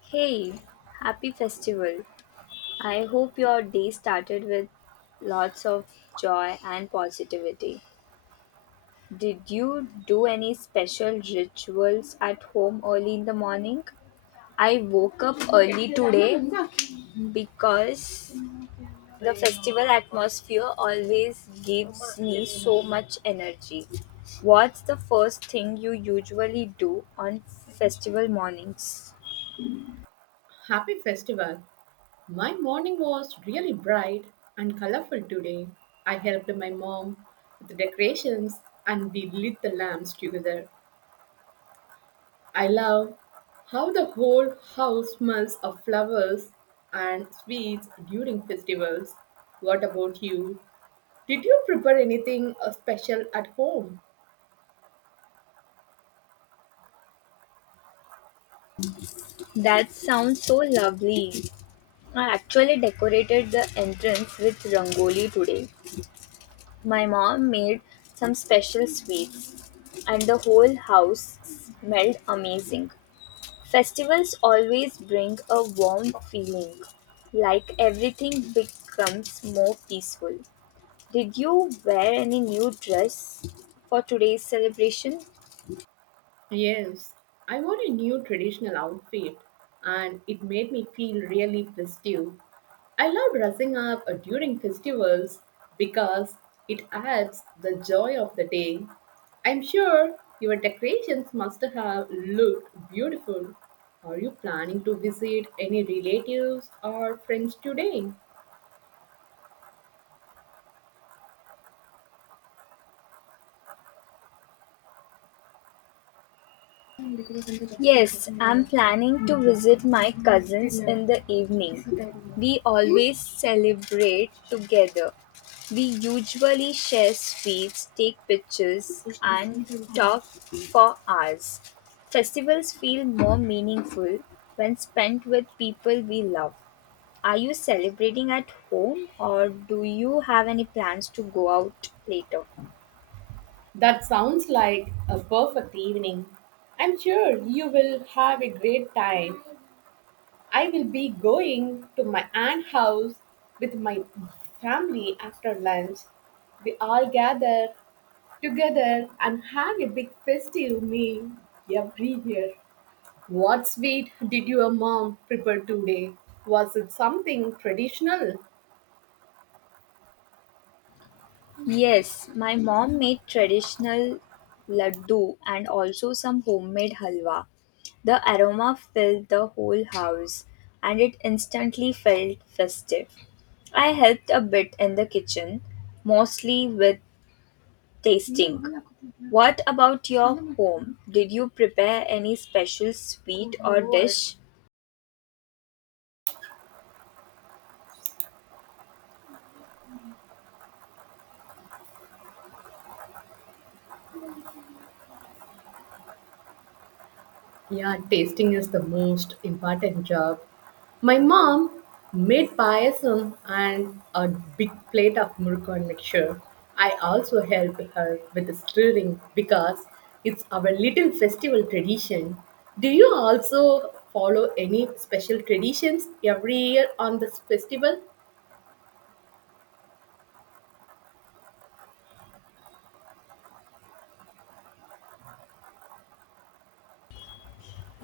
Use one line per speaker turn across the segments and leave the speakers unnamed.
Hey, happy festival. I hope your day started with lots of joy and positivity. Did you do any special rituals at home early in the morning? I woke up early today because the festival atmosphere always gives me so much energy. What's the first thing you usually do on festival mornings?
Happy festival! My morning was really bright and colorful today. I helped my mom with the decorations and we lit the lamps together. I love how the whole house smells of flowers and sweets during festivals. What about you? Did you prepare anything special at home?
That sounds so lovely. I actually decorated the entrance with rangoli today. My mom made some special sweets, and the whole house smelled amazing. Festivals always bring a warm feeling, like everything becomes more peaceful. Did you wear any new dress for today's celebration?
Yes, I wore a new traditional outfit and it made me feel really festive. I love dressing up during festivals because it adds the joy of the day. I'm sure your decorations must have looked beautiful. Are you planning to visit any relatives or friends today?
Yes, I'm planning to visit my cousins in the evening. We always celebrate together. We usually share sweets, take pictures, and talk for hours. Festivals feel more meaningful when spent with people we love. Are you celebrating at home or do you have any plans to go out later?
That sounds like a perfect evening. I'm sure you will have a great time. I will be going to my aunt's house with my family after lunch. We all gather together and have a big festive meal every year. What sweet did your mom prepare today? Was it something traditional?
Yes, my mom made traditional laddu and also some homemade halwa. The aroma filled the whole house and it instantly felt festive. I helped a bit in the kitchen, mostly with tasting. What about your home? Did you prepare any special sweet or dish?
Yeah, tasting is the most important job. My mom made payasam and a big plate of murukan mixture. I also help her with the stirring because it's our little festival tradition. Do you also follow any special traditions every year on this festival?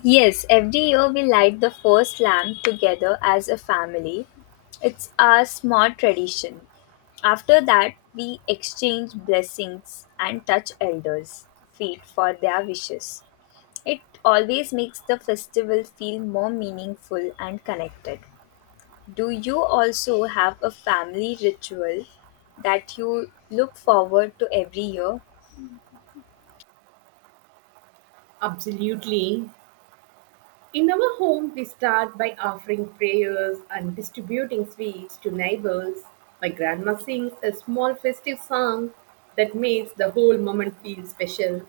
Yes, every year we light the first lamp together as a family. It's our small tradition. After that, we exchange blessings and touch elders' feet for their wishes. It always makes the festival feel more meaningful and connected. Do you also have a family ritual that you look forward to every year?
Absolutely. In our home, we start by offering prayers and distributing sweets to neighbors. My grandma sings a small festive song that makes the whole moment feel special.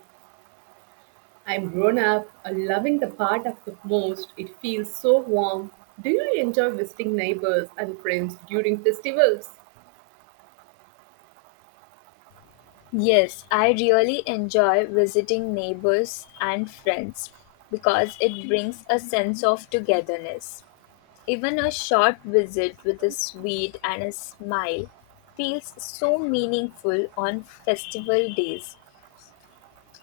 I'm grown up and loving the part of the most. It feels so warm. Do you enjoy visiting neighbors and friends during festivals?
Yes, I really enjoy visiting neighbors and friends because it brings a sense of togetherness. Even a short visit with a sweet and a smile feels so meaningful on festival days.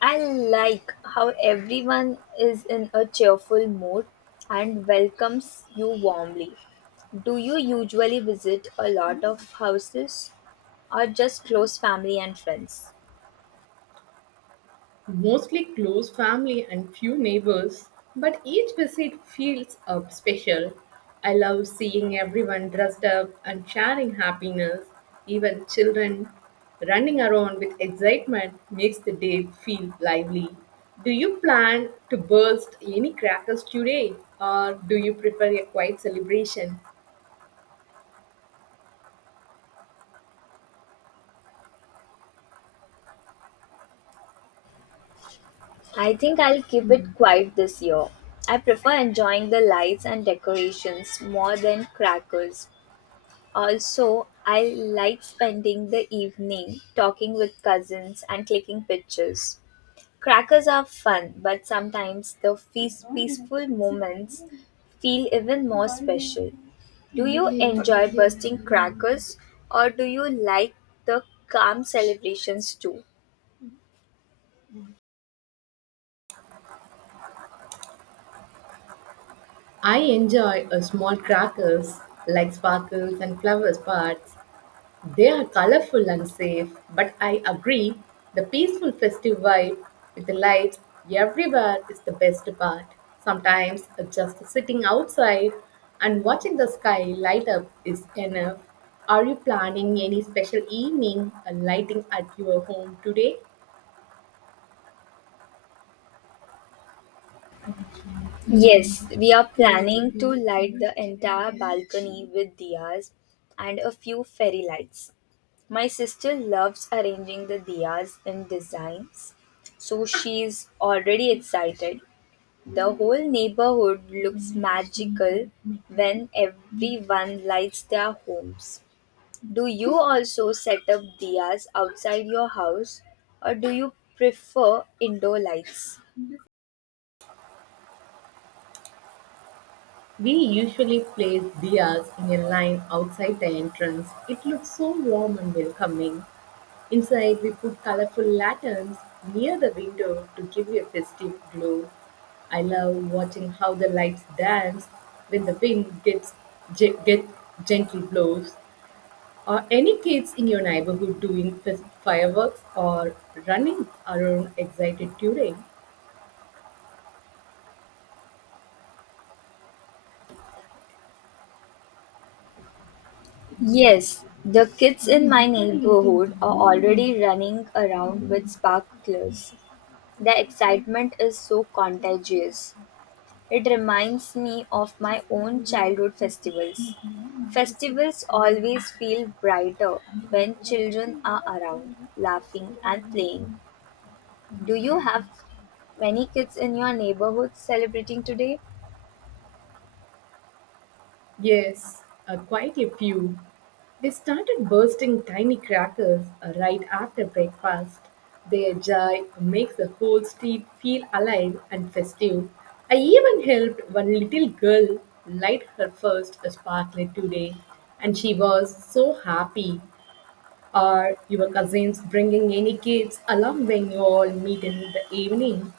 I like how everyone is in a cheerful mood and welcomes you warmly. Do you usually visit a lot of houses or just close family and friends?
Mostly close family and few neighbors, but each visit feels up special. I love seeing everyone dressed up and sharing happiness. Even children running around with excitement makes the day feel lively. Do you plan to burst any crackers today or do you prefer a quiet celebration?
I think I'll keep it quiet this year. I prefer enjoying the lights and decorations more than crackers. Also, I like spending the evening talking with cousins and clicking pictures. Crackers are fun, but sometimes the feast peaceful moments feel even more special. Do you enjoy bursting crackers or do you like the calm celebrations too?
I enjoy a small crackers like sparkles and flowers parts. They are colorful and safe, but I agree the peaceful festive vibe with the lights everywhere is the best part. Sometimes just sitting outside and watching the sky light up is enough. Are you planning any special evening or lighting at your home today?
Yes, we are planning to light the entire balcony with diyas and a few fairy lights. My sister loves arranging the diyas in designs, so she's already excited. The whole neighborhood looks magical when everyone lights their homes. Do you also set up diyas outside your house or do you prefer indoor lights?
We usually place diyas in a line outside the entrance. It looks so warm and welcoming. Inside, we put colorful lanterns near the window to give you a festive glow. I love watching how the lights dance when the wind gets ge- get gently blows. Are any kids in your neighborhood doing fireworks or running around excited during.
Yes, the kids in my neighborhood are already running around with sparklers. The excitement is so contagious. It reminds me of my own childhood festivals. Festivals always feel brighter when children are around, laughing and playing. Do you have many kids in your neighborhood celebrating today?
Yes, quite a few. They started bursting tiny crackers right after breakfast. Their joy makes the whole street feel alive and festive. I even helped one little girl light her first sparkler today, and she was so happy. Are your cousins bringing any kids along when you all meet in the evening?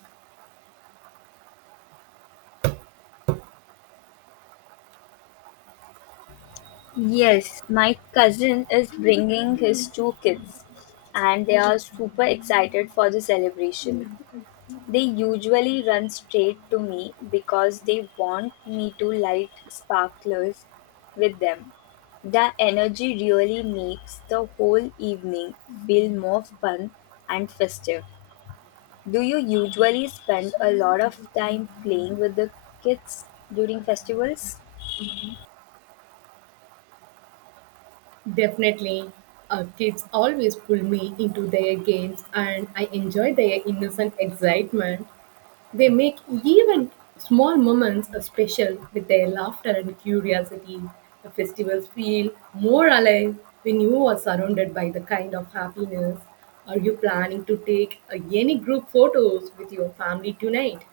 Yes, my cousin is bringing his two kids and they are super excited for the celebration. They usually run straight to me because they want me to light sparklers with them. The energy really makes the whole evening feel more fun and festive. Do you usually spend a lot of time playing with the kids during festivals?
Definitely. Kids always pull me into their games and I enjoy their innocent excitement. They make even small moments special with their laughter and curiosity. The festivals feel more alive when you are surrounded by the kind of happiness. Are you planning to take any group photos with your family tonight?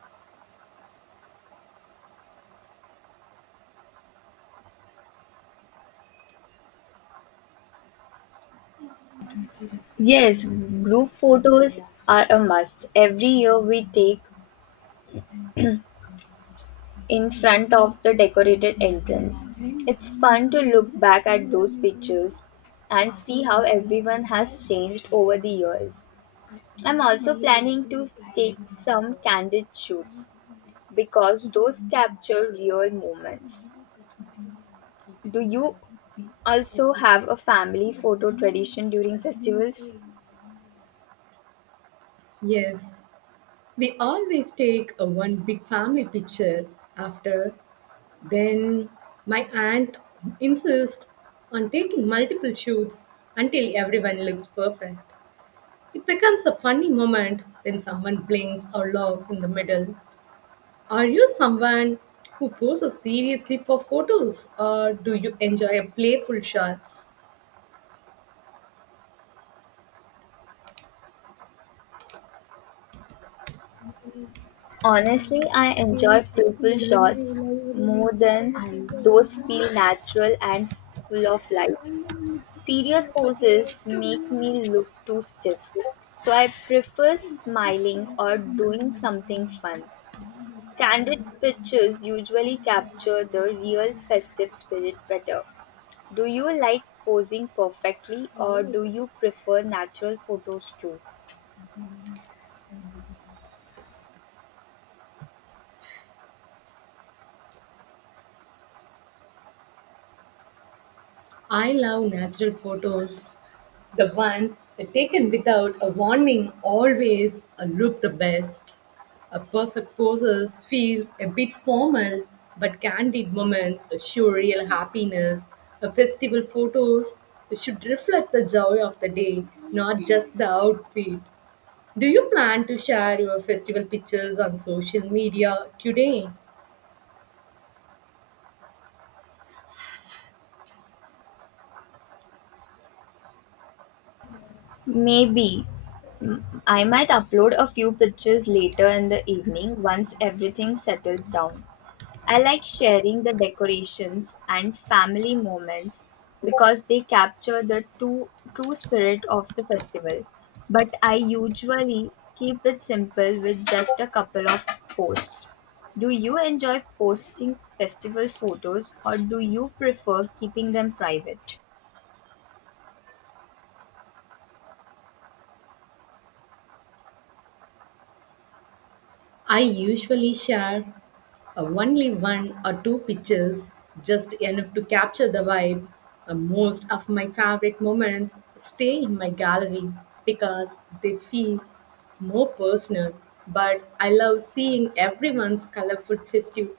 Yes, group photos are a must. Every year we take in front of the decorated entrance. It's fun to look back at those pictures and see how everyone has changed over the years. I'm also planning to take some candid shoots because those capture real moments. Do you also have a family photo tradition during festivals?
Yes, we always take a one big family picture after. Then my aunt insists on taking multiple shoots until everyone looks perfect. It becomes a funny moment when someone blinks or laughs in the middle. Are you someone who poses seriously for photos or do you enjoy playful shots?
Honestly, I enjoy playful shots more than those feel natural and full of life. Serious poses make me look too stiff, so I prefer smiling or doing something fun. Candid pictures usually capture the real festive spirit better. Do you like posing perfectly or do you prefer natural photos too?
I love natural photos. The ones that taken without a warning always look the best. A perfect poses feels a bit formal, but candid moments show real happiness. A festival photos should reflect the joy of the day, not just the outfit. Do you plan to share your festival pictures on social media today?
Maybe. I might upload a few pictures later in the evening once everything settles down. I like sharing the decorations and family moments because they capture the true spirit of the festival. But I usually keep it simple with just a couple of posts. Do you enjoy posting festival photos or do you prefer keeping them private?
I usually share only one or two pictures, just enough to capture the vibe. Most of my favorite moments stay in my gallery because they feel more personal. But I love seeing everyone's colorful festive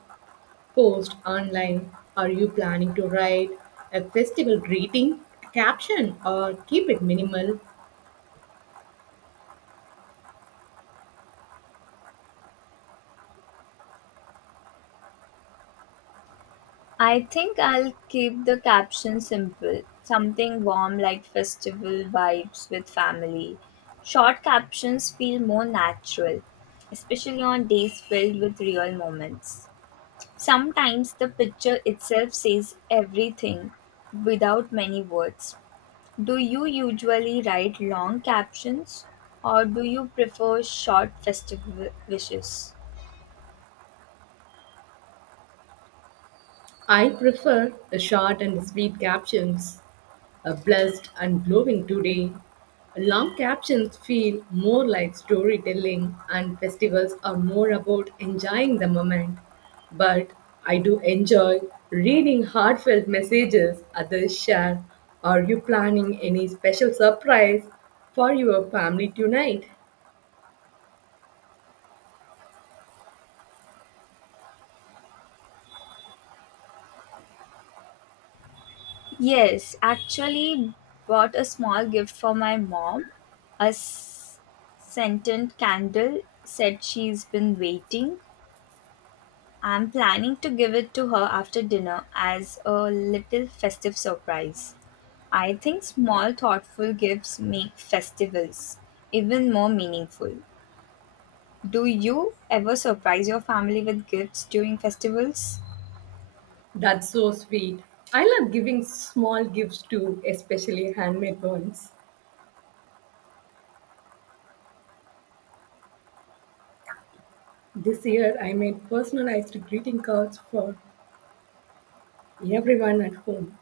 post online. Are you planning to write a festival greeting caption or keep it minimal?
I think I'll keep the caption simple. Something warm like festival vibes with family. Short captions feel more natural, especially on days filled with real moments. Sometimes the picture itself says everything without many words. Do you usually write long captions or do you prefer short festival wishes?
I prefer the short and sweet captions, a blessed and glowing today. Long captions feel more like storytelling, and festivals are more about enjoying the moment. But I do enjoy reading heartfelt messages others share. Are you planning any special surprise for your family tonight?
Yes, actually bought a small gift for my mom. A scented candle said she's been waiting. I'm planning to give it to her after dinner as a little festive surprise. I think small thoughtful gifts make festivals even more meaningful. Do you ever surprise your family with gifts during festivals?
That's so sweet. I love giving small gifts too, especially handmade ones. This year I made personalized greeting cards for everyone at home.